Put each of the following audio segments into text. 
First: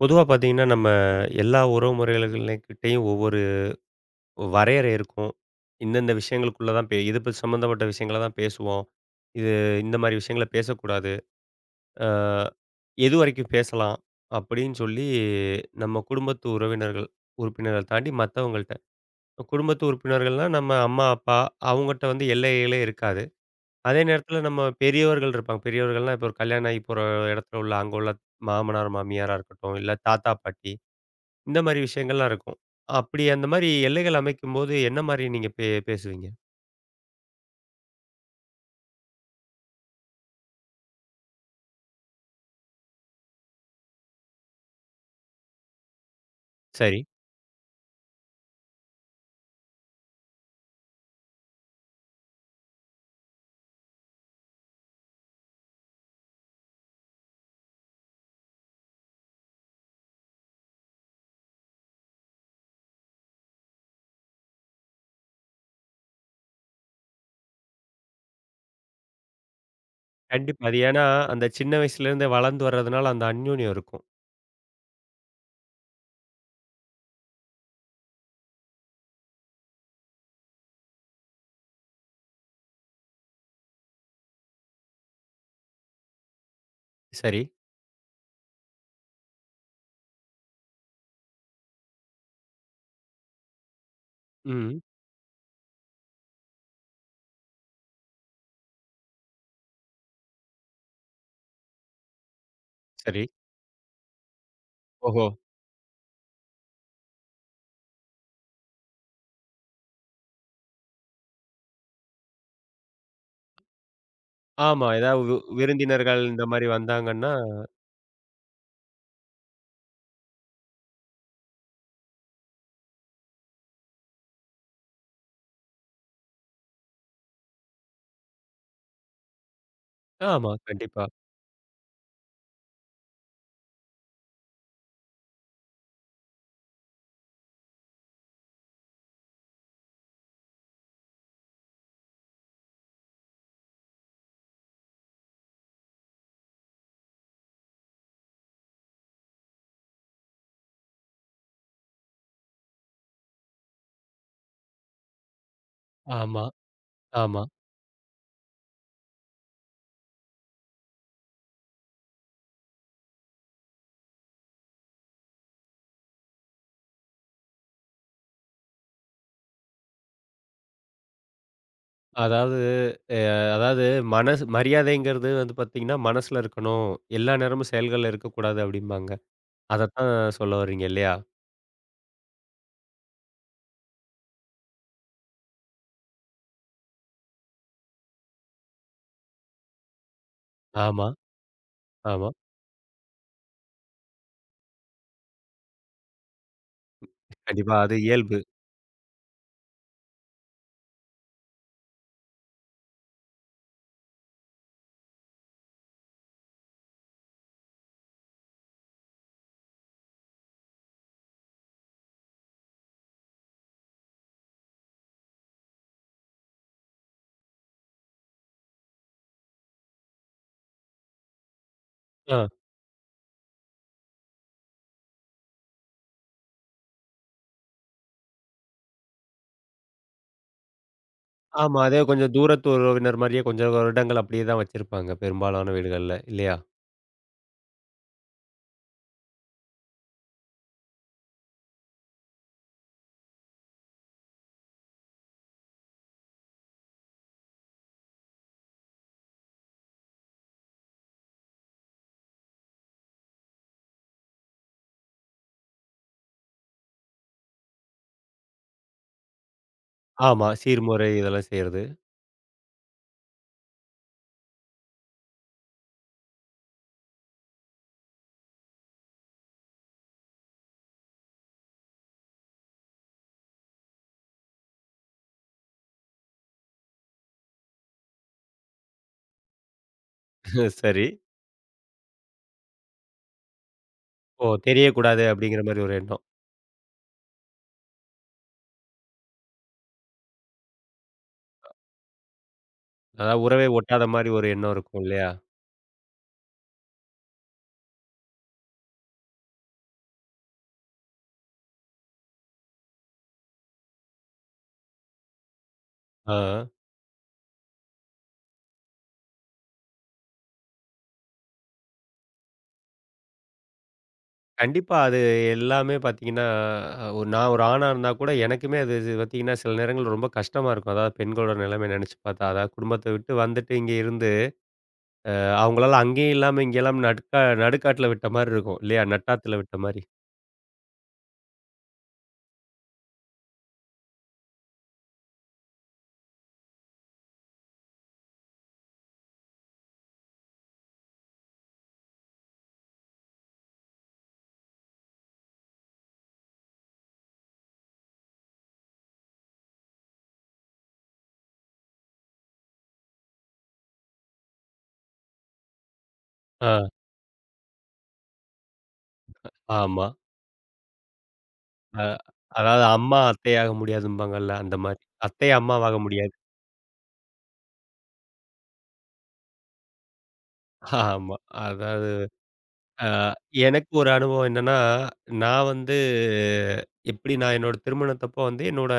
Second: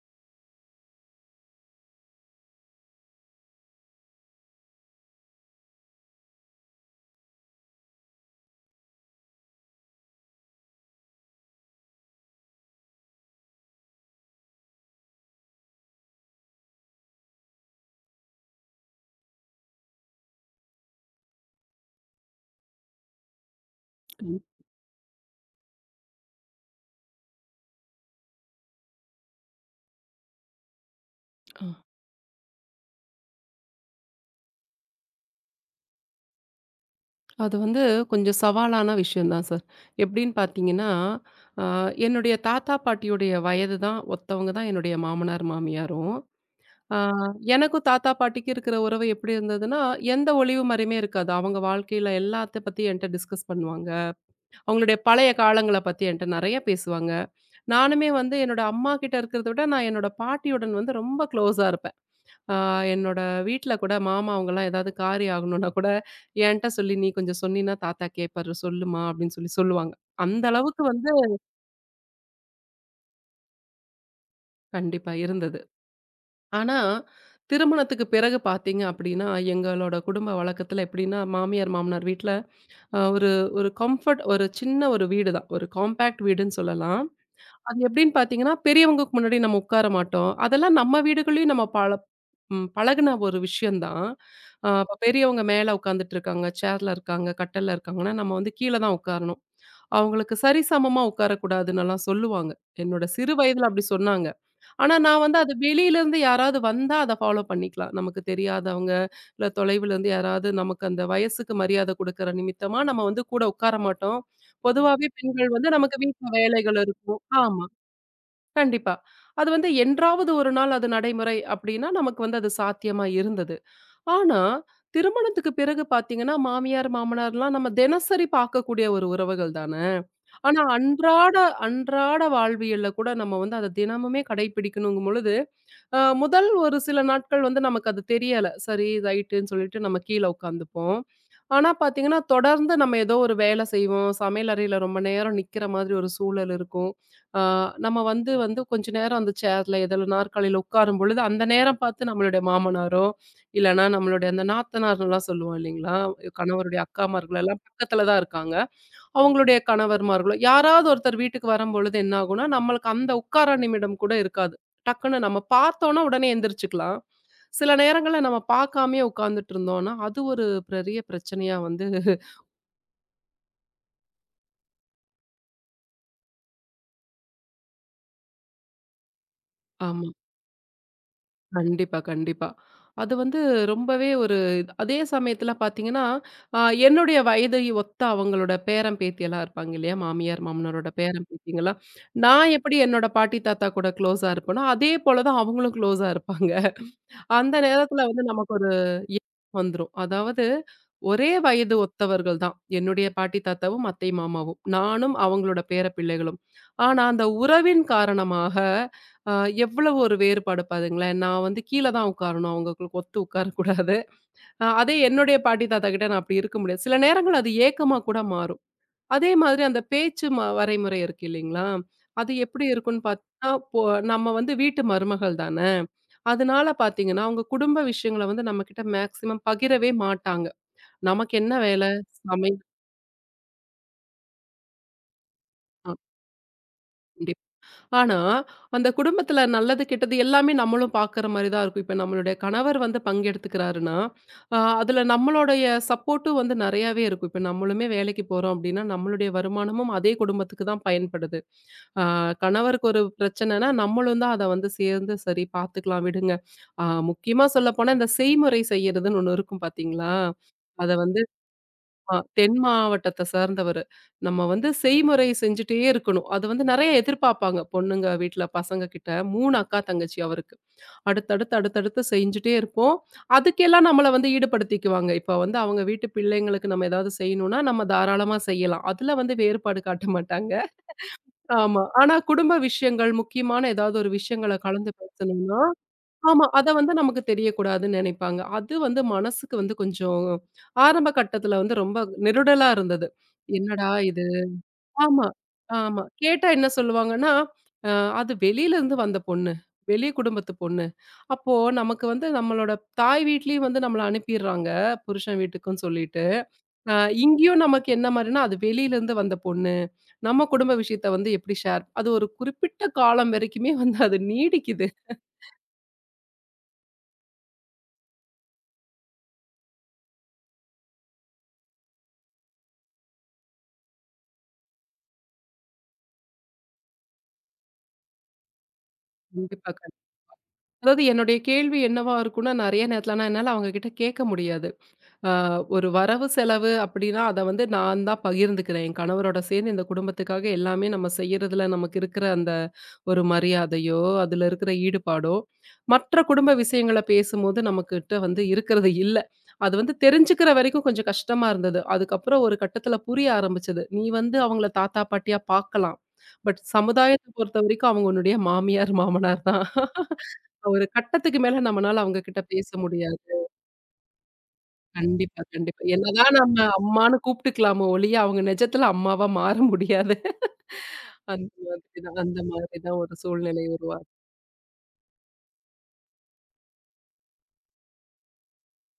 பொதுவா பார்த்தீங்கன்னா, நம்ம எல்லா உறவுமுறைகளுக்கிட்டயும் ஒவ்வொரு வரையறை இருக்கும். இந்தந்த விஷயங்களுக்குள்ள தான் இது சம்மந்தப்பட்ட விஷயங்கள தான் பேசுவோம். இது இந்த மாரி விஷயங்கள பேசக்கூடாது. அ எதுவரைக்கும் பேசலாம் அப்படின்னு சொல்லி நம்ம குடும்பத்து உறவினர்கள் உறுப்பினர்கள் தாண்டி மத்தவங்கள்ட்ட குடும்பத்து உறுப்பினர்கள்னா நம்ம அம்மா, அப்பா அவங்கட்ட வந்து எல்லைகளே இருக்காது. அதே நேரத்தில ம். நம்ம பெரியவர்கள் இருப்பாங்க. பெரியவர்கள்னா இப்போ ஒரு கல்யாணம் ஆகி போற இடத்துல உள்ள அங்க உள்ள மாமனார், மாமியாரா இருக்கட்டும், இல்ல தாத்தா, பாட்டி இந்த அ மாரி விஷயங்கள்லாம் இருக்கும். அப்படி அந்த மாரி எல்லைகள் அமைக்கும்போது, என்ன மாரி நீங்க பேசுவீங்க? அது வந்து கொஞ்சம் சவாலான விஷயம் தான் சார். எப்படின்னு பார்த்தீங்கன்னா, அ என்னுடைய தாத்தா, பாட்டியுடைய வயது தான் ஒத்தவங்க தான் என்னுடைய மாமனார், மாமியாரும். அ சரி. எனக்கும் தாத்தா, பாட்டிக்கு இருக்கிற உறவு எப்படி இருந்ததுன்னா, எந்த ஒளிவு மறையுமே இருக்காது. அவங்க வாழ்க்கையில எல்லாத்த பத்தி என்ட்ட டிஸ்கஸ் பண்ணுவாங்க. அவங்களுடைய பழைய காலங்கள பத்தி என்ட்ட நெறைய பேசுவாங்க. நானுமே வந்து என்னோட அம்மாகிட்ட இருக்கிறத விட, நான் என்னோட பாட்டியுடன் வந்து ரொம்ப க்ளோஸா இருப்பேன். ஆ, என்னோட வீட்ல கூட மாமா அவங்கலாம் ஏதாவது காரியம் ஆகணும்னா கூட, என்ட்ட சொல்லி "நீ கொஞ்சம் சொன்னீன்னா தாத்தா கேட்பாரு சொல்லுமா" அப்படின்னு சொல்லி சொல்லுவாங்க. அந்த கண்டிப்பா. அது அளவுக்கு ஏன்னா, வந்து அந்த சின்ன வயசுலேருந்தே வளர்ந்து வர்றதுனால அந்த அந்யோன்யம் இருக்கும். கண்டிப்பா இருந்தது. ஆனா, திருமணத்துக்கு பிறகு பார்த்தீங்க அப்படின்னா, எங்களோட குடும்ப வழக்கத்துல எப்படின்னா, மாமியார், மாமனார் வீட்ல ஒரு ஒரு கம்ஃபர்ட் ஒரு சின்ன ஒரு வீடு தான். ஒரு காம்பேக்ட் வீடுன்னு சொல்லலாம். சரி. அது எப்படின்னு பார்த்தீங்கன்னா, பெரியவங்களுக்கு முன்னாடி நம்ம உட்கார மாட்டோம். அதெல்லாம் நம்ம வீடுகள்லயும் நம்ம பழ ம் பழகுன ஒரு விஷயம் தான். ம். இப்ப பெரியவங்க மேல உட்காந்துட்டு இருக்காங்க, சேர்ல இருக்காங்க, கட்டில்ல இருக்காங்கன்னா, நம்ம வந்து கீழ தான் உட்காரணும். அவங்களுக்கு சரிசமமா உட்காரக்கூடாதுன்னெல்லாம் சொல்லுவாங்க. என்னோட சரி. சிறு வயதில அப்படி சொன்னாங்க. ஆனா நான் ஓஹோ! வந்து அது வெளியிலேருந்து யாராவது வந்தா அத ஃபாலோ பண்ணிக்கலாம். நமக்கு தெரியாதவங்க, இல்ல தொலைவிலேருந்து யாராவது நமக்கு அந்த வயசுக்கு மரியாதை குடுக்குற நிமித்தமா நம்ம வந்து கூட உட்கார மாட்டோம். ஆமா. பொதுவாவே ஏதாவது பெண்கள் வந்து நமக்கு விருந்தினர்கள் வீட்ல இந்த மாரி வேலைகள் இருக்கும். வந்தாங்கன்னா ஆமா. கண்டிப்பா. அது வந்து என்றாவது ஒரு நாள் அது நடைமுறை அப்டின்னா, நமக்கு வந்து அது சாத்தியமா இருந்தது. ஆனா, திருமணத்துக்கு பிறகு பார்த்தீங்கன்னா, மாமியார், மாமனார்லாம் நம்ம தினசரி பார்க்கக்கூடிய ஒரு உறவுகள் தான. ஆமா. ஆனா, கண்டிப்பா. அன்றாட அன்றாட வாழ்வியல்ல கூட நம்ம வந்து அத தினமுமே கடைபிடிக்கணுங்கும் பொழுது, முதல் ஒரு சில நாட்கள் வந்து நமக்கு அது தெரியல. சரி ரைட்டுன்னு சொல்லிட்டு நம்ம கீழ உட்காந்துப்போம். ஆனா பார்த்தீங்கன்னா, தொடர்ந்து நம்ம ஏதோ ஒரு வேலை செய்வோம். சமையல் அறையில ரொம்ப நேரம் நிக்கிற மாதிரி ஒரு சூழல் இருக்கும். அ நம்ம வந்து வந்து கொஞ்ச நேரம் அந்த சேர்ல எதில நாற்காலியில உட்காரும் பொழுது, அந்த நேரம் பார்த்து நம்மளுடைய மாமனாரோ, இல்லன்னா நம்மளுடைய அந்த நாத்தனார்லாம் சொல்லுவோம் இல்லைங்களா? ஆமா, கணவருடைய ஆமா. அக்காமார்களெல்லாம் பக்கத்தில தான் இருக்காங்க. அவங்களுடைய கணவர்மார்களோ, யாராவது ஒருத்தர் வீட்டுக்கு வரும்பொழுது என்ன ஆகும்னா, நம்மளுக்கு அந்த உட்கார நிமிடம் கூட இருக்காது. டக்குன்னு நம்ம பார்த்தோம்னா உடனே எந்திரிச்சுக்கலாம். சில நேரங்கள்ல நம்ம பார்க்காமயே உட்கார்ந்துட்டு இருந்தோம்னா, அது ஒரு பெரிய பிரச்சனையா வந்து அதாவது அதாவது மனசு மரியாதைங்கிறது வந்து பார்த்தீங்கன்னா, மனசுல இருக்கணும். எல்லா நேரமும் செயல்கள்ல இருக்கக்கூடாது அப்படிம்பாங்க. ஆமா. அதத்தான் சொல்ல வர்றீங்க இல்லையா? கண்டிப்பா, கண்டிப்பா. அது வந்து ரொம்பவே ஒரு அதே சமயத்துல பார்த்தீங்கன்னா, அ என்னுடைய வயதை ஒத்த அவங்களோட பேரன், பேத்தியெல்லாம் இருப்பாங்க இல்லையா? மாமியார், மாமனாரோட ஆமா, பேரன், பேத்திங்கலாம். ஆமா. நான் எப்படி என்னோட பாட்டி, தாத்தா கூட க்ளோஸா இருப்பேனோ, அதே போல தான் அவங்களும் க்ளோஸா இருப்பாங்க. அந்த கண்டிப்பா. அது நேரத்துல வந்து இயல்பு. நமக்கு ஒரு ஏக்கம் வந்துரும். அதாவது ஒரே வயது ஒத்தவர்கள் தான். என்னுடைய பாட்டி, தாத்தாவும், அத்தை, மாமாவும். நானும் அவங்களோட பேர பிள்ளைகளும். ஆனா அந்த உறவின் காரணமாக ஆ எவ்வளவு ஒரு வேறுபாடு பாருங்களேன். நான் வந்து கீழ தான் உட்காரணும். அவங்களுக்கு ஒத்து உட்காரக்கூடாது. அதே என்னுடைய பாட்டி தாத்தா கிட்ட நான் அப்படி இருக்க முடியாது. சில நேரங்கள் அது ஏக்கமா கூட மாறும். அதே மாதிரி அந்த பேச்சு ம வரைமுறை இருக்கு இல்லைங்களா? அது ஆ. எப்படி இருக்கும்ன்னு பார்த்தா, இப்போ நம்ம வந்து வீட்டு மருமகள் தான. அதனால பார்த்தீங்கன்னா, அவங்க குடும்ப விஷயங்கள வந்து நம்மகிட்ட மேக்ஸிமம் பகிரவே மாட்டாங்க. நமக்கு என்ன ஆமா. வேலை? அதே கொஞ்சம் சமையல். தூரத்து உறவினர் மாரியே கொஞ்சம் வருடங்கள் அப்படியே தான் வச்சிருப்பாங்க, பெரும்பாலான வீடுகள்ல இல்லையா? ஆ. ஆனா, அந்த குடும்பத்துல நல்லது, கெட்டது எல்லாமே நம்மளும் பாக்குற மாரி தான் இருக்கும். இப்ப நம்மளுடைய கணவர் வந்து பங்கெடுத்துக்கிறாருன்னா, அதுல நம்மளுடைய சப்போர்ட்டும் வந்து நெறையாவே இருக்கும். இப்ப நம்மளுமே வேலைக்கு போறோம் அப்டின்னா, நம்மளுடைய வருமானமும் அதே குடும்பத்துக்கு தான் பயன்படுது. அ கணவருக்கு ஒரு பிரச்சனைன்னா, நம்மளும் தான் அத வந்து சேர்ந்து சரி பாத்துக்கலாம் விடுங்க. அ முக்கியமா சொல்லப்போனா, இந்த செய்முறை செய்யறதுன்னு ஒண்ணு இருக்கும் பாத்தீங்களா? ஆமா. அத சீர்முறை வந்து இதெல்லாம் செய்றது. ஆமா. தென் மாவட்டத்த சார்ந்தவரு. நம்ம வந்து செய்முறை செஞ்சுட்டே இருக்கணும். அது வந்து நெறைய எதிர்பார்ப்பாங்க. பொண்ணுங்க வீட்ல பசங்க கிட்ட 3 அக்கா, தங்கச்சி அவருக்கு. அடுத்தடுத்து, அடுத்தடுத்து செஞ்சுட்டே இருப்போம். அதுக்கெல்லாம் நம்மள வந்து ஈடுபடுத்திக்குவாங்க. இப்ப வந்து அவங்க வீட்டு பிள்ளைங்களுக்கு நம்ம ஏதாவது செய்யணும்னா, நம்ம தாராளமா செய்யலாம். அதுல வந்து வேறுபாடு காட்ட மாட்டாங்க. சரி. ஆமா. ஆனா குடும்ப விஷயங்கள், முக்கியமான ஏதாவது ஒரு ஓ! விஷயங்கள கலந்து தெரியக்கூடாது பேசணும்னா அப்படிங்கிற மாரி ஒரு எண்ணம். ஆமா. அத வந்து நமக்கு தெரியக்கூடாதுன்னு நெனைப்பாங்க. அது வந்து மனசுக்கு வந்து கொஞ்சம் ஆரம்ப கட்டத்துல வந்து ரொம்ப நெருடலா இருந்தது. அதாவது உறவே என்னடா ஒட்டாத இது? மாரி ஒரு எண்ணம் இருக்கும் ஆமா, இல்லையா? ஆமா. கேட்டா என்ன சொல்லுவாங்கன்னா, அ அது வெளியிலருந்து வந்த பொண்ணு. வெளி குடும்பத்து பொண்ணு. அப்போ நமக்கு வந்து நம்மளோட தாய் வீட்லயும் வந்து நம்மள அனுப்பிர்றாங்க, புருஷன் வீட்டுக்குன்னு சொல்லிட்டு. ஆ. அ இங்கேயும் நமக்கு என்ன மாரின்னா, அது வெளியிலருந்து வந்த பொண்ணு. நம்ம குடும்ப விஷயத்த வந்து எப்படி ஷேர் அது ஒரு குறிப்பிட்ட காலம் வரைக்குமே வந்து அது நீடிக்குது. கண்டிப்பா. அது எல்லாமே பார்த்தீங்கன்னா, நான் ஒரு ஆணா இருந்தா கூட எனக்குமே அது இது பார்த்தீங்கன்னா, சில நேரங்கள்ல ரொம்ப கஷ்டமா இருக்கும். அதாவது பெண்களோட நிலைமைய நெனச்சு பார்த்தா, அதாவது குடும்பத்த விட்டு வந்துட்டு இங்க இருந்து, அவங்களால அங்கேயும் இல்லாம, இங்க இல்லாம நடுக்கா நடுக்காட்டுல விட்ட மாரி இருக்கும் இல்லையா? நட்டாத்துல கண்டிப்பா. விட்ட மாரி. அதாவது என்னுடைய கேள்வி என்னவா இருக்கும்னா, நெறைய நேரத்துல ஆனா என்னால அவங்க கிட்ட கேட்க முடியாது. அ ஒரு வரவு செலவு அப்படின்னா, அத வந்து நான் தான் பகிர்ந்துக்கிறேன். என் கணவரோட சேர்ந்து இந்த குடும்பத்துக்காக எல்லாமே நம்ம செய்யறதுல நமக்கு இருக்கிற அந்த ஒரு மரியாதையோ, அதுல இருக்கிற ஈடுபாடோ, மற்ற குடும்ப விஷயங்கள பேசும்போது நம்மகிட்ட வந்து இருக்கிறது இல்ல. அது வந்து தெரிஞ்சுக்கிற வரைக்கும் கொஞ்சம் கஷ்டமா இருந்தது. அதுக்கப்புறம் ஒரு கட்டத்தில புரிய ஆரம்பிச்சது. நீ வந்து அவங்கள தாத்தா, பாட்டியா பார்க்கலாம். பட் ஆ. சமுதாயத்த பொறுத்தவரைக்கும் அவங்க உன்னுடைய மாமியார், மாமனார் தான். ஆமா. ஒரு கட்டத்துக்கு மேல நம்மனால அ அவங்க கிட்ட பேச அதாவது அம்மா முடியாது. அத்தையாக முடியாதும்பாங்கல்ல, அந்த மாரி. கண்டிப்பா, அத்தை கண்டிப்பா. அம்மாவாக முடியாது. என்னதான் நம்ம அம்மான்னு கூப்பிட்டுக்கலாமோ ஒழிய, அவங்க நிஜத்துல அம்மாவா மாற முடியாது. ஆமா. அந்த மாதிரி அதாவது தான் அந்த மாதிரி தான் அ ஒரு சூழ்நிலை எனக்கு உருவா ஒரு அனுபவம் என்னன்னா, நான் வந்து எப்படி நான் என்னோட திருமணத்தப்போ வந்து என்னோட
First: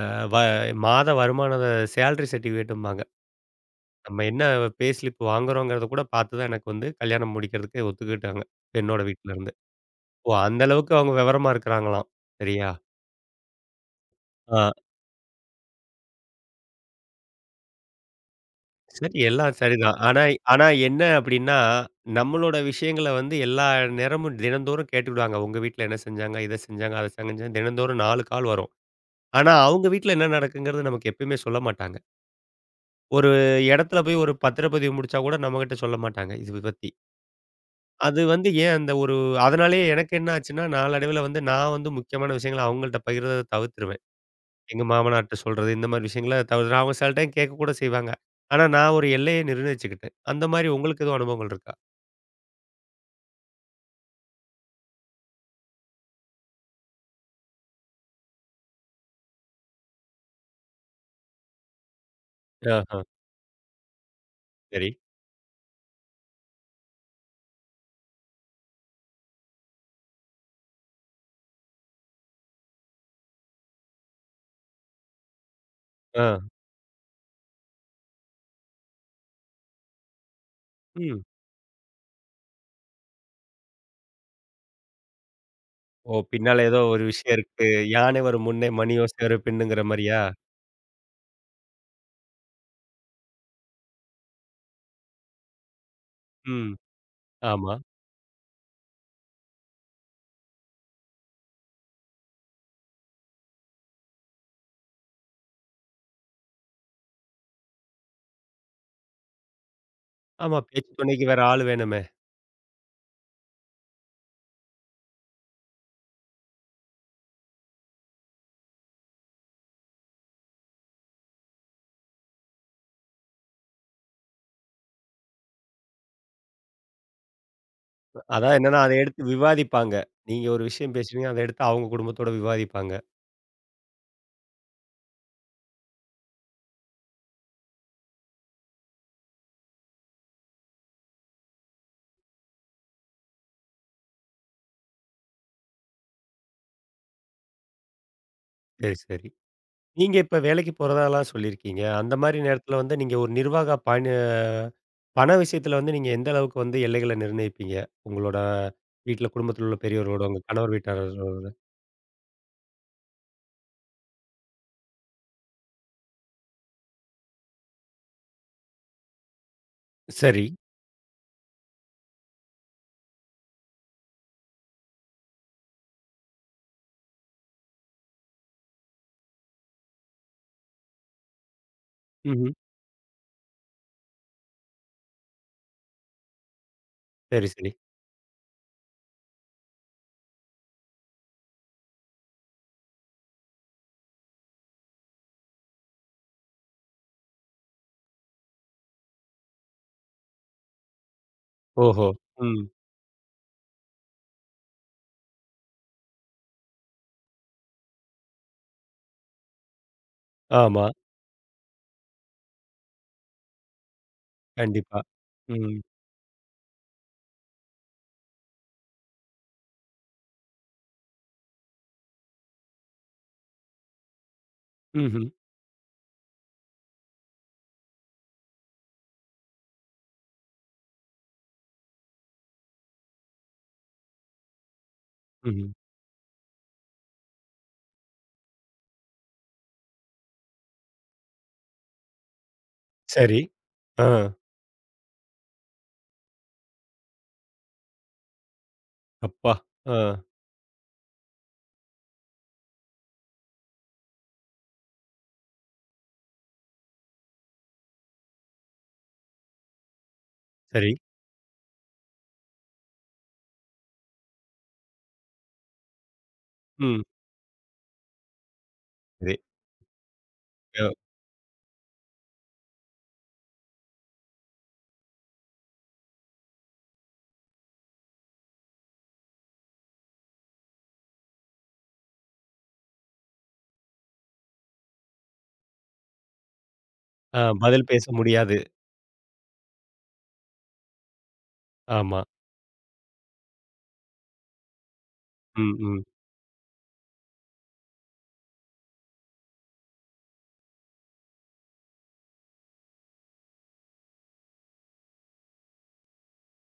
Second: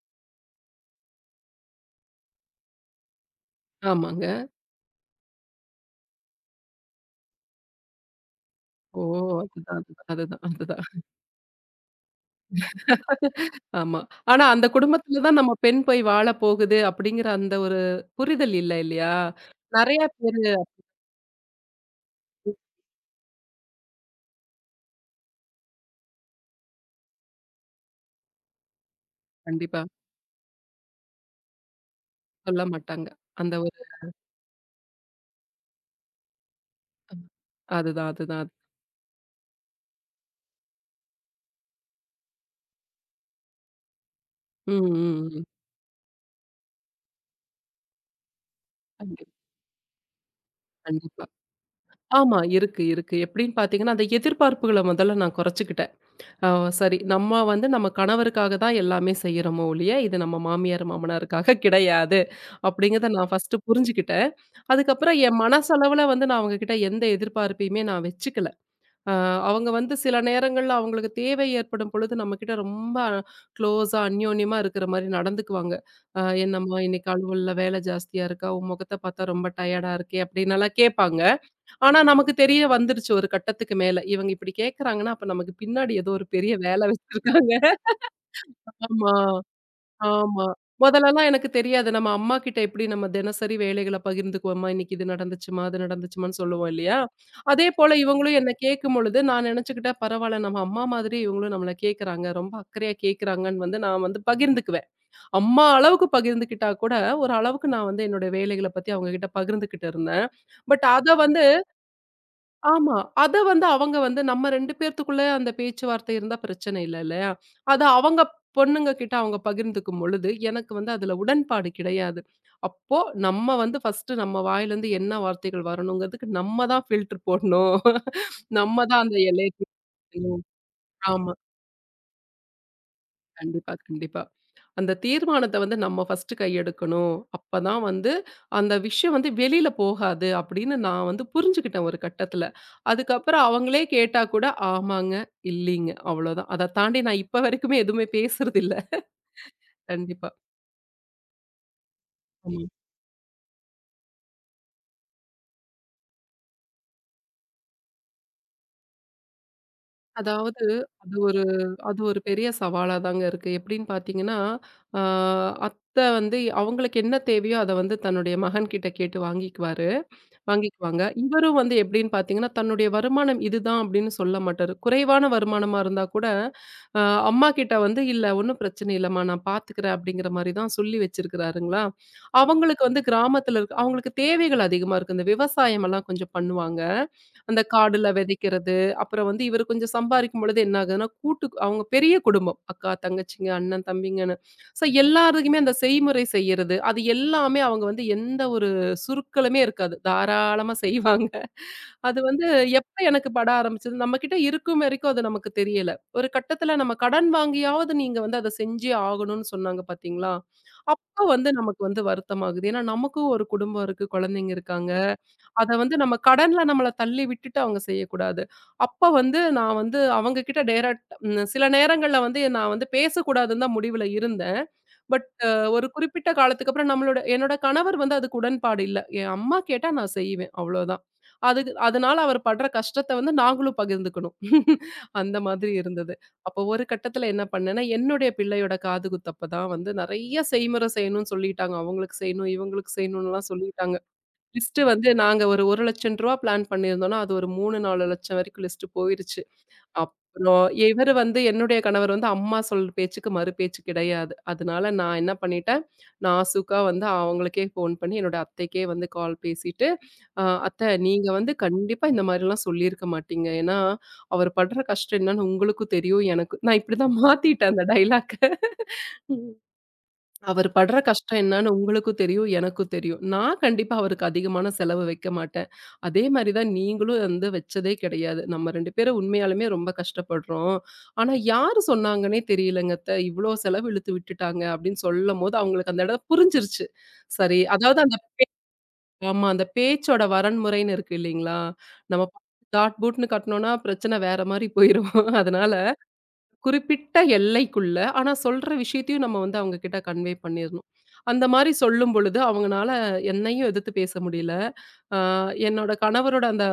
அ வ மாத வருமான சேலரி சர்டிஃபிகேட்டும்பாங்க. நம்ம ஆமாங்க. என்ன ஸ்லிப் வாங்குறோங்கிறத கூட பார்த்து தான் எனக்கு வந்து கல்யாணம் முடிக்கிறதுக்கு ஒத்துக்கிட்டாங்க. பெண்ணோட ஓ! வீட்ல இருந்து. அதுதான், அதுதான், ஓ! அதுதான், அந்த அதுதான். அளவுக்கு அவங்க விவரமா இருக்கிறாங்களாம். சரியா? ஆமா. ஆனா அந்த ஆ. குடும்பத்துல தான் நம்ம பெண் போய் வாழ போகுது அப்படிங்கிற அந்த ஒரு புரிதல் இல்ல இல்லையா? சரி. எல்லாம் சரிதான். நெறைய ஆனா பேரு ஆனா என்ன அப்டின்னா, நம்மளோட விஷயங்கள வந்து எல்லா நேரமும் தினந்தோறும் கேட்டுக்கிடுவாங்க. உங்க வீட்ல என்ன செஞ்சாங்க? இத செஞ்சாங்க, அத செஞ்சாங்க தினந்தோறும் 4 கால் வரும். ஆனா கண்டிப்பா அவங்க வீட்ல என்ன நடக்குங்கிறது நமக்கு எப்பயுமே சொல்ல மாட்டாங்க. சொல்ல மாட்டாங்க. ஒரு அந்த ஒரு இடத்துல போய் ஒரு பத்திரப்பதிவு முடிச்சா கூட நம்மகிட்ட சொல்ல மாட்டாங்க. இது பத்தி. அதுதான், அது அதுதான். வந்து அது. ஏன் அந்த ஒரு அதனாலேயே எனக்கு என்ன ஆச்சுன்னா, நாளடைவுல வந்து நான் வந்து முக்கியமான விஷயங்கள அவங்கள்ட்ட பகிர்றத தவிர்த்துருவேன். எங்க ம், ம், மாமனார்ட்ட ம். சொல்றது, இந்த மாரி விஷயங்கள தவிர அவங்க சில டைம் கேட்க கூட செய்வாங்க. ஆனா நான் ஒரு கண்டிப்பா, எல்லைய நிர்ணயிச்சுக்கிட்டேன். அந்த மாரி உங்களுக்கு எதுவும் கண்டிப்பா. அனுபவங்கள் இருக்கா? ஆமா. இருக்கு, இருக்கு. எப்படின்னு பார்த்தீங்கன்னா, அந்த எதிர்பார்ப்புகள முதல்ல நான் குறைச்சுக்கிட்டேன். ஆ சரி. நம்ம வந்து நம்ம கணவருக்காக தான் எல்லாமே செய்றோமே ஒழிய, இது நம்ம மாமியார், மாமனாருக்காக கிடையாது. ஆஹா, அப்படிங்கிறத நான் ஃபர்ஸ்ட்டு புரிஞ்சுக்கிட்டேன். சரி. அதுக்கப்புறம் என் மனசளவுல வந்து நான் அவங்க கிட்ட எந்த எதிர்பார்ப்பையுமே நான் வச்சுக்கல. அ அவங்க வந்து சில நேரங்கள்ல அவங்களுக்கு தேவை ஏற்படும் பொழுது நம்மகிட்ட ரொம்ப க்ளோஸா, அந்யோன்யமா இருக்கிற மாரி நடந்துக்குவாங்க. ஆ. "என்னம்மா இன்னைக்கு அலுவல்ல வேலை ஜாஸ்தியா இருக்கா? உன் முகத்த பார்த்தா ரொம்ப டயர்டா இருக்கே" அப்படின்னலாம் ம். கேட்பாங்க. ஆனா, நமக்கு தெரிய வந்துருச்சு ஒரு கட்டத்துக்கு மேல. இவங்க இப்டி கேட்கறாங்கன்னா, அப்ப நமக்கு பின்னாடி ஏதோ ஓ! ஒரு பெரிய பின்னால ஏதோ வேல ஒரு விஷயம் வச்சிருக்காங்க. இருக்கு. யானை வரும் முன்னே மணி ஆமா, ஓசை வரும் பின்னுங்கிற மாரியா? ஆமா. மொதலலாம் எனக்கு தெரியாது. நம்ம அம்மா கிட்ட எப்டி நம்ம தினசரி வேலைகள பகிர்ந்துக்குவோமா, இன்னைக்கு இது நடந்துச்சுமா, அது நடந்துச்சுமான்னு ம். சொல்லுவோம் இல்லையா? அதே ஆமா. போல இவங்களும் என்ன கேட்கும்பொழுது, நான் நெனச்சுக்கிட்டேன் பரவால்ல நம்ம அம்மா மாதிரி இவங்களும் நம்மள கேட்கறாங்க. ரொம்ப அக்கறையா கேட்கறாங்கன்னு வந்து நான் வந்து பகிர்ந்துக்குவேன். அம்மா அளவுக்கு பகிர்ந்துக்கிட்டா கூட, ஒரு அளவுக்கு நான் வந்து என்னோட வேலைகள பத்தி அவங்க கிட்ட பகிர்ந்துகிட்டு இருந்தேன். ஆமா. பட் பேச்சு அத துணைக்கு வேற வந்து ஆள் வேணுமே. ஆமா. அத வந்து அவங்க வந்து நம்ம 2 பேத்துக்குள்ள அந்த பேச்சுவார்த்தை இருந்தா பிரச்சனை இல்ல இல்லையா? அத அவங்க பொண்ணுங்க கிட்ட அவங்க பகிர்ந்துக்கும் பொழுது, எனக்கு வந்து அதுல உடன்பாடு கிடையாது. அப்போ நம்ம வந்து ஃபர்ஸ்ட்டு நம்ம வாயிலருந்து என்ன வார்த்தைகள் வரணுங்கிறதுக்கு நம்ம தான் ஃபில்டர் போடணும். அதான் நம்ம என்னன்னா, அத தான் அந்த எடுத்து எல்லைய விவாதிப்பாங்க. நீங்க ஒரு விஷயம் பேசுறீங்க, ஆமா. அத எடுத்து அவங்க குடும்பத்தோட விவாதிப்பாங்க. கண்டிப்பா, கண்டிப்பா. அந்த தீர்மானத்த வந்து நம்ம ஃபர்ஸ்ட் கையெடுக்கணும். அப்பதான் வந்து அந்த விஷயம் வந்து வெளியில போகாது அப்படின்னு நான் வந்து புரிஞ்சுக்கிட்டேன் ஒரு கட்டத்துல. அதுக்கப்புறம் அவங்களே கேட்டா கூட ஆமாங்க, இல்லீங்க அவ்வளோதான். அத தாண்டி நான் இப்ப வரைக்குமே எதுவுமே பேசுறதில்ல. சரி, சரி. நீங்க கண்டிப்பா. இப்ப வேலைக்கு போறதாலாம் சொல்லியிருக்கீங்க. அந்த மாரி ஆமா. நேரத்துல வந்து நீங்க ஒரு நிர்வாக பணி பண விஷயத்துல வந்து நீங்க எந்த அளவுக்கு வந்து எல்லைகள நிர்ணயிப்பீங்க? உங்களோட வீட்ல குடும்பத்துல உள்ள பெரியவர்களோட, உங்க அதாவது கணவர் அது ஒரு வீட்டாரோட. அது ஒரு பெரிய சவாலா தாங்க இருக்கு. எப்படின்னு பார்த்தீங்கன்னா, ஆ அத்த வந்து அவங்களுக்கு என்ன தேவையோ அத வந்து தன்னுடைய மகன்கிட்ட கேட்டு வாங்கிக்குவாரு. சரி. வாங்கிக்குவாங்க. இவரும் வந்து எப்படின்னு பார்த்தீங்கன்னா, தன்னுடைய வருமானம் இதுதான் அப்படின்னு சொல்ல மாட்டாரு. குறைவான வருமானமா இருந்தா கூட, அ அம்மாகிட்ட வந்து "இல்ல ஒண்ணும் பிரச்சனை இல்லம்மா, நான் பார்த்துக்கிறேன்" அப்படிங்கிற மாரி தான் சொல்லி வச்சிருக்கிறாருங்களா. ம்ஹ்ம். அவங்களுக்கு வந்து கிராமத்துல இருக்க அவங்களுக்கு தேவைகள் அதிகமா இருக்கு. இந்த விவசாயமெல்லாம் கொஞ்சம் பண்ணுவாங்க. சரி, அந்த சரி. காடுல விதைக்கிறது, அப்புறம் வந்து இவரு கொஞ்சம் சம்பாரிக்கும் பொழுது என்ன ஆகுதுன்னா, கூட்டு அவங்க பெரிய குடும்பம். அக்கா, தங்கச்சிங்க, அண்ணன், தம்பிங்கன்னு. ஸோ எல்லாருக்குமே அந்த செய்முறை செய்யறது, அது எல்லாமே அவங்க வந்து எந்த ஒரு சுருக்கலுமே இருக்காது. தாராளமா செய்வாங்க. ஓஹோ! அது வந்து ம். எப்ப எனக்கு பட ஆரம்பிச்சது, நம்ம கிட்ட இருக்கும் வரைக்கும் அது நமக்கு தெரியல. ஒரு கட்டத்துல நம்ம கடன் வாங்கியாவது நீங்க வந்து அத செஞ்சே ஆகணும்னு சொன்னாங்க பார்த்தீங்களா? ஆமா. அப்ப வந்து நமக்கு வந்து வருத்தமாகுது. ஏன்னா நமக்கும் ஒரு குடும்பம் இருக்கு, குழந்தைங்க இருக்காங்க. கண்டிப்பா. அத ம். வந்து நம்ம கடன்ல நம்மள தள்ளி விட்டுட்டு அவங்க செய்யக்கூடாது. அப்ப வந்து நான் வந்து அவங்க கிட்ட டைரக்ட் சில நேரங்கள்ல வந்து நான் வந்து பேசக்கூடாதுன்னு தான் முடிவுல இருந்தேன். ம்ஹ்ம். பட் ஒரு குறிப்பிட்ட காலத்துக்கு அப்புறம் நம்மளோட என்னோட கணவர் வந்து அதுக்கு உடன்பாடு இல்ல. என் அம்மா கேட்டா நான் செய்வேன். அவ்வளோதான். அதுக்கு அதனால அவர் படுற கஷ்டத்த வந்து நாங்களும் பகிர்ந்துக்கணும். அந்த ம்ஹ்ம். மாதிரி இருந்தது. அப்போ ஒரு கட்டத்தில என்ன பண்ணேன்னா, என்னுடைய பிள்ளையோட காது குத்தப்ப தான் வந்து நெறைய செய்முறை செய்யணும்னு சொல்லிட்டாங்க. அவங்களுக்கு செய்யணும், இவங்களுக்கு சரி. செய்யணும்லாம் சொல்லிட்டாங்க. ஆ. லிஸ்ட் வந்து நாங்க ஒரு ரூ. 1,00,000 பிளான் பண்ணியிருந்தோம்னா, அது ஒரு 3, 4 லட்சம் வரைக்கும் லிஸ்ட் போயிருச்சு. அப்பா! ஆ. அப்புறம் இவரு வந்து என்னுடைய கணவர் வந்து அம்மா சொல் பேச்சுக்கு மறு பேச்சு கிடையாது. அதனால நான் என்ன பண்ணிட்டேன், நாசூக்கா வந்து அவங்களுக்கே ஃபோன் பண்ணி என்னோட அத்தைக்கே வந்து கால் பேசிட்டு, அ "அத்தை சரி. நீங்க வந்து கண்டிப்பா இந்த மாரிலாம் சொல்லியிருக்க மாட்டீங்க. ஏன்னா, அவர் படுற கஷ்டம் என்னன்னு உங்களுக்கும் தெரியும், எனக்கும்" நான் ம். இப்படிதான் மாத்திட்டேன் அந்த டயலாக்க. சரி. அவரு அ படுற கஷ்டம் என்னன்னு உங்களுக்கும் தெரியும், எனக்கும் தெரியும். நான் கண்டிப்பா அவருக்கு அதிகமான செலவு வைக்க மாட்டேன். அதே மாரி தான் நீங்களும் வந்து வச்சதே கிடையாது. நம்ம 2 பேரும் உண்மையாலுமே ரொம்ப கஷ்டப்படுறோம். ஆனா, யாரு சொன்னாங்கன்னே தெரியலங்க அத்த. இவ்ளோ செலவு இழுத்து விட்டுட்டாங்க அப்டின்னு சொல்லும்போது, அவங்களுக்கு அந்த இடம் புரிஞ்சிருச்சு. ஆ சரி, பதில் அதாவது பேச அந்த முடியாது. ஆமா அந்த பேச்சோட வரன்முறைன்னு இருக்கு இல்லைங்களா? ஆமா. நம்ம டாட் பூட்ன்னு கட்னோம்னா பிரச்சனை வேற மாரி போயிரும். அதனால ம், ம். குறிப்பிட்ட எல்லைக்குள்ள. ஆனா சொல்ற விஷயத்தையும் நம்ம வந்து அவங்க கிட்ட கன்வே பண்ணிறணும். அந்த மாரி சொல்லும் பொழுது அவங்கனால என்னையும் எதிர்த்து பேச முடியல. அ என்னோட கணவரோட அந்த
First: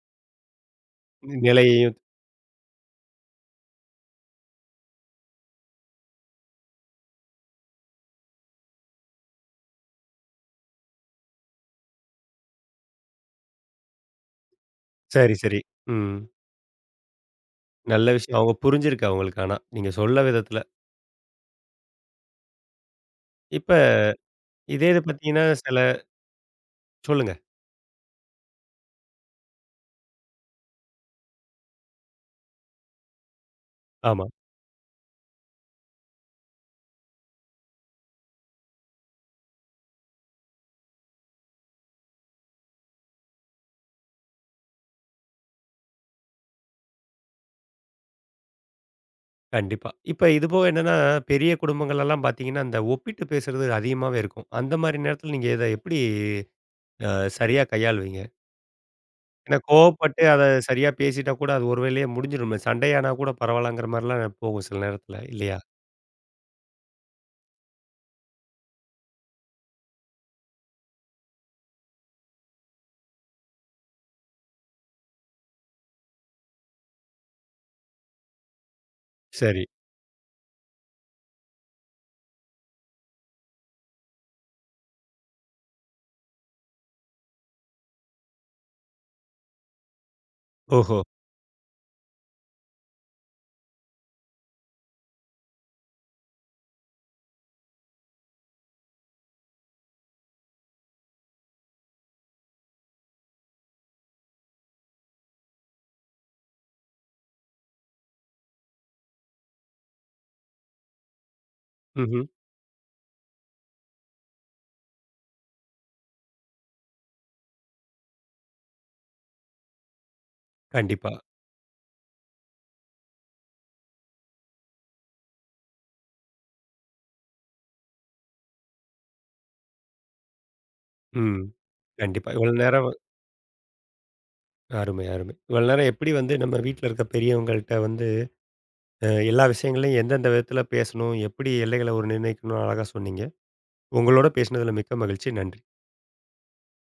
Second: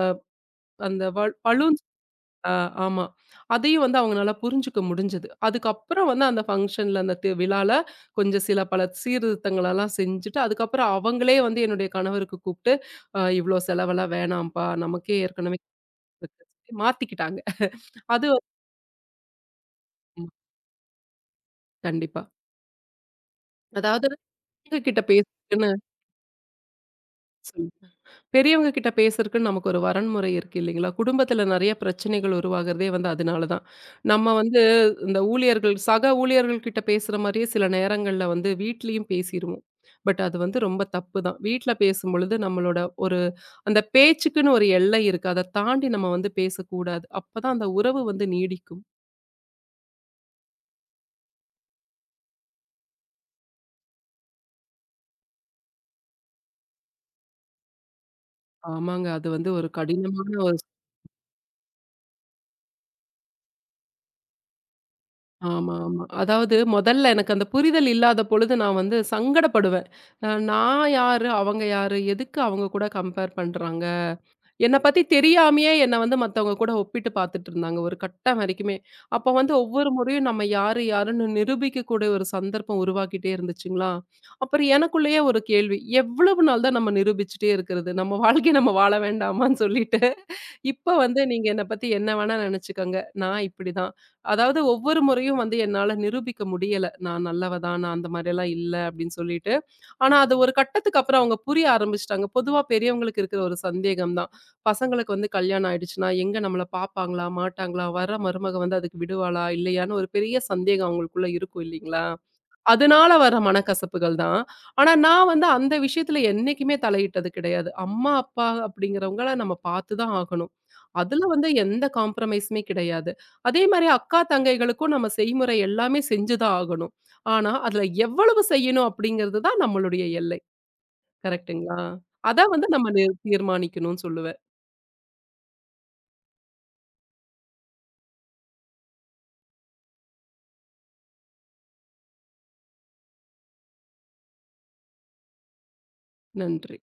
அந்த வல் பளுன்னு நிலையையும் அ ஆமா. அதையும் வந்து அவங்கனால புரிஞ்சுக்க முடிஞ்சது. அதுக்கப்புறம் வந்து அந்த ஃபங்ஷன்ல அந்த தி விழால கொஞ்சம் சில பல சீர்திருத்தங்களெல்லாம் செஞ்சுட்டு, அதுக்கப்புறம் அவங்களே வந்து என்னுடைய கணவருக்கு கூப்ட்டு, "இவ்ளோ செலவெல்லாம் வேணாம்ப்பா. நமக்கே சரி, ஏற்கனவே" சரி. ம். இருக்கு. மாத்திக்கிட்டாங்க. நல்ல அது விஷயம். வந்து- அவங்க புரிஞ்சிருக்கு அவங்களுக்கு ஆனா, நீங்க சொல்ல விதத்துல. கண்டிப்பா. இப்ப அதாவது இதே இது கிட்ட பேச பார்த்தீங்கன்னா சில சொல்லுங்க. சொல்லுங்க. பெரியவங்க கிட்ட பேசுறதுக்குன்னு நமக்கு ஒரு வரன்முறை இருக்கு இல்லைங்களா? குடும்பத்துல நெறைய பிரச்சனைகள் உருவாகுறதே வந்து அதனால தான். ஆமா, நம்ம வந்து இந்த ஊழியர்கள் சக ஊழியர்கள் கிட்ட பேசுற மாரியே சில நேரங்கள்ல வந்து வீட்லயும் பேசிருவோம். பட் அது வந்து ரொம்ப தப்பு தான். வீட்ல பேசும்பொழுது நம்மளோட ஒரு அந்த பேச்சுக்குன்னு ஒரு எல்லை இருக்கு. அத தாண்டி நம்ம வந்து பேசக்கூடாது. அப்பதான் அந்த உறவு வந்து நீடிக்கும். கண்டிப்பா. இப்ப இது போக என்னன்னா, பெரிய குடும்பங்கள்லலாம் பார்த்தீங்கன்னா, அந்த ஒப்பிட்டு பேசுறது அதிகமாவே இருக்கும். அந்த மாரி நேரத்துல நீங்க இத எப்படி அ சரியா கையாளுவீங்க? ஆமாங்க. அது வந்து ஏன்னா ஒரு கோவப்பட்டு கடினமான அத ஒரு சரியா பேசிட்டா கூட அது ஒரு வேளையே முடிஞ்சிருமே. சண்டையானா கூட பரவாயில்லங்கிற மாரிலாம் போகும் சில நேரத்துல இல்லையா? ஆமா, ஆமா. அதாவது முதல்ல எனக்கு அந்த புரிதல் இல்லாத பொழுது நான் வந்து சங்கடப்படுவேன். நான் யாரு? அவங்க யாரு? எதுக்கு அவங்க கூட கம்பேர் பண்றாங்க? என்ன பத்தி தெரியாமயே என்ன வந்து மத்தவங்க கூட ஒப்பிட்டு பார்த்துட்டு இருந்தாங்க ஒரு கட்டம் வரைக்குமே. அப்ப வந்து சரி. ஒவ்வொரு முறையும் நம்ம யாரு யாருன்னு நிரூபிக்கக்கூடிய ஒரு சந்தர்ப்பம் உருவாக்கிட்டே இருந்துச்சுங்களா, அப்புறம் எனக்குள்ளேயே ஒரு கேள்வி. எவ்வளவு நாள் தான் நம்ம நிரூபிச்சுட்டே இருக்கிறது? நம்ம வாழ்க்கைய நம்ம வாழ வேண்டாமான்னு சொல்லிட்டு, இப்ப ஓஹோ! வந்து நீங்க என்ன பத்தி என்ன வேணா நெனச்சுக்கங்க. நான் இப்படிதான். அதாவது ஒவ்வொரு முறையும் வந்து என்னால நிரூபிக்க முடியல. நான் நல்லவ தான், நான் அந்த மாரியெல்லாம் இல்ல அப்படின்னு சொல்லிட்டு. ஆனா அது ஒரு கட்டத்துக்கு அப்புறம் அவங்க புரிய ஆரம்பிச்சுட்டாங்க. பொதுவா பெரியவங்களுக்கு இருக்கிற ஒரு சந்தேகம் தான். பசங்களுக்கு வந்து கல்யாணம் ஆயிடுச்சுன்னா, எங்க நம்மள பார்ப்பாங்களா? மாட்டாங்களா? வர மருமக வந்து அதுக்கு விடுவாளா? இல்லையான்னு ஒரு பெரிய சந்தேகம் அவங்களுக்குள்ள இருக்கும் இல்லைங்களா? ம்ஹ்ம். அதனால வர மனக்கசப்புகள் தான். ஆனா நான் வந்து அந்த விஷயத்துல என்னைக்குமே தலையிட்டது கிடையாது. அம்மா, அப்பா அப்படிங்கிறவங்கள நம்ம பார்த்து தான் ஆகணும். கண்டிப்பா. அதுல வந்து எந்த காம்ப்ரமைஸுமே கிடையாது. அதே மாரி அக்கா, தங்கைகளுக்கும் நம்ம செய்முறை எல்லாமே செஞ்சு தான் ஆகணும். ஆனா, அதுல எவ்வளவு செய்யணும் அப்படிங்கிறது தான் நம்மளுடைய எல்லை. ம். கரெக்ட்டுங்களா? கண்டிப்பா. அதான் இவ்வளோ வந்து நம்ம நேரம் தீர்மானிக்கணும்னு சொல்லுவேன். அருமை, அருமை. இவ்வளோ நேரம் எப்படி வந்து நம்ம வீட்ல இருக்க பெரியவங்கள்ட்ட வந்து எல்லா விஷயங்களையும் எந்தெந்த விதத்தில் பேசணும் எப்படி எல்லைகளை ஒரு நிர்ணயிக்கணும் அழகாக சொன்னீங்க. உங்களோட பேசினதில் மிக்க மகிழ்ச்சி. நன்றி. நன்றி.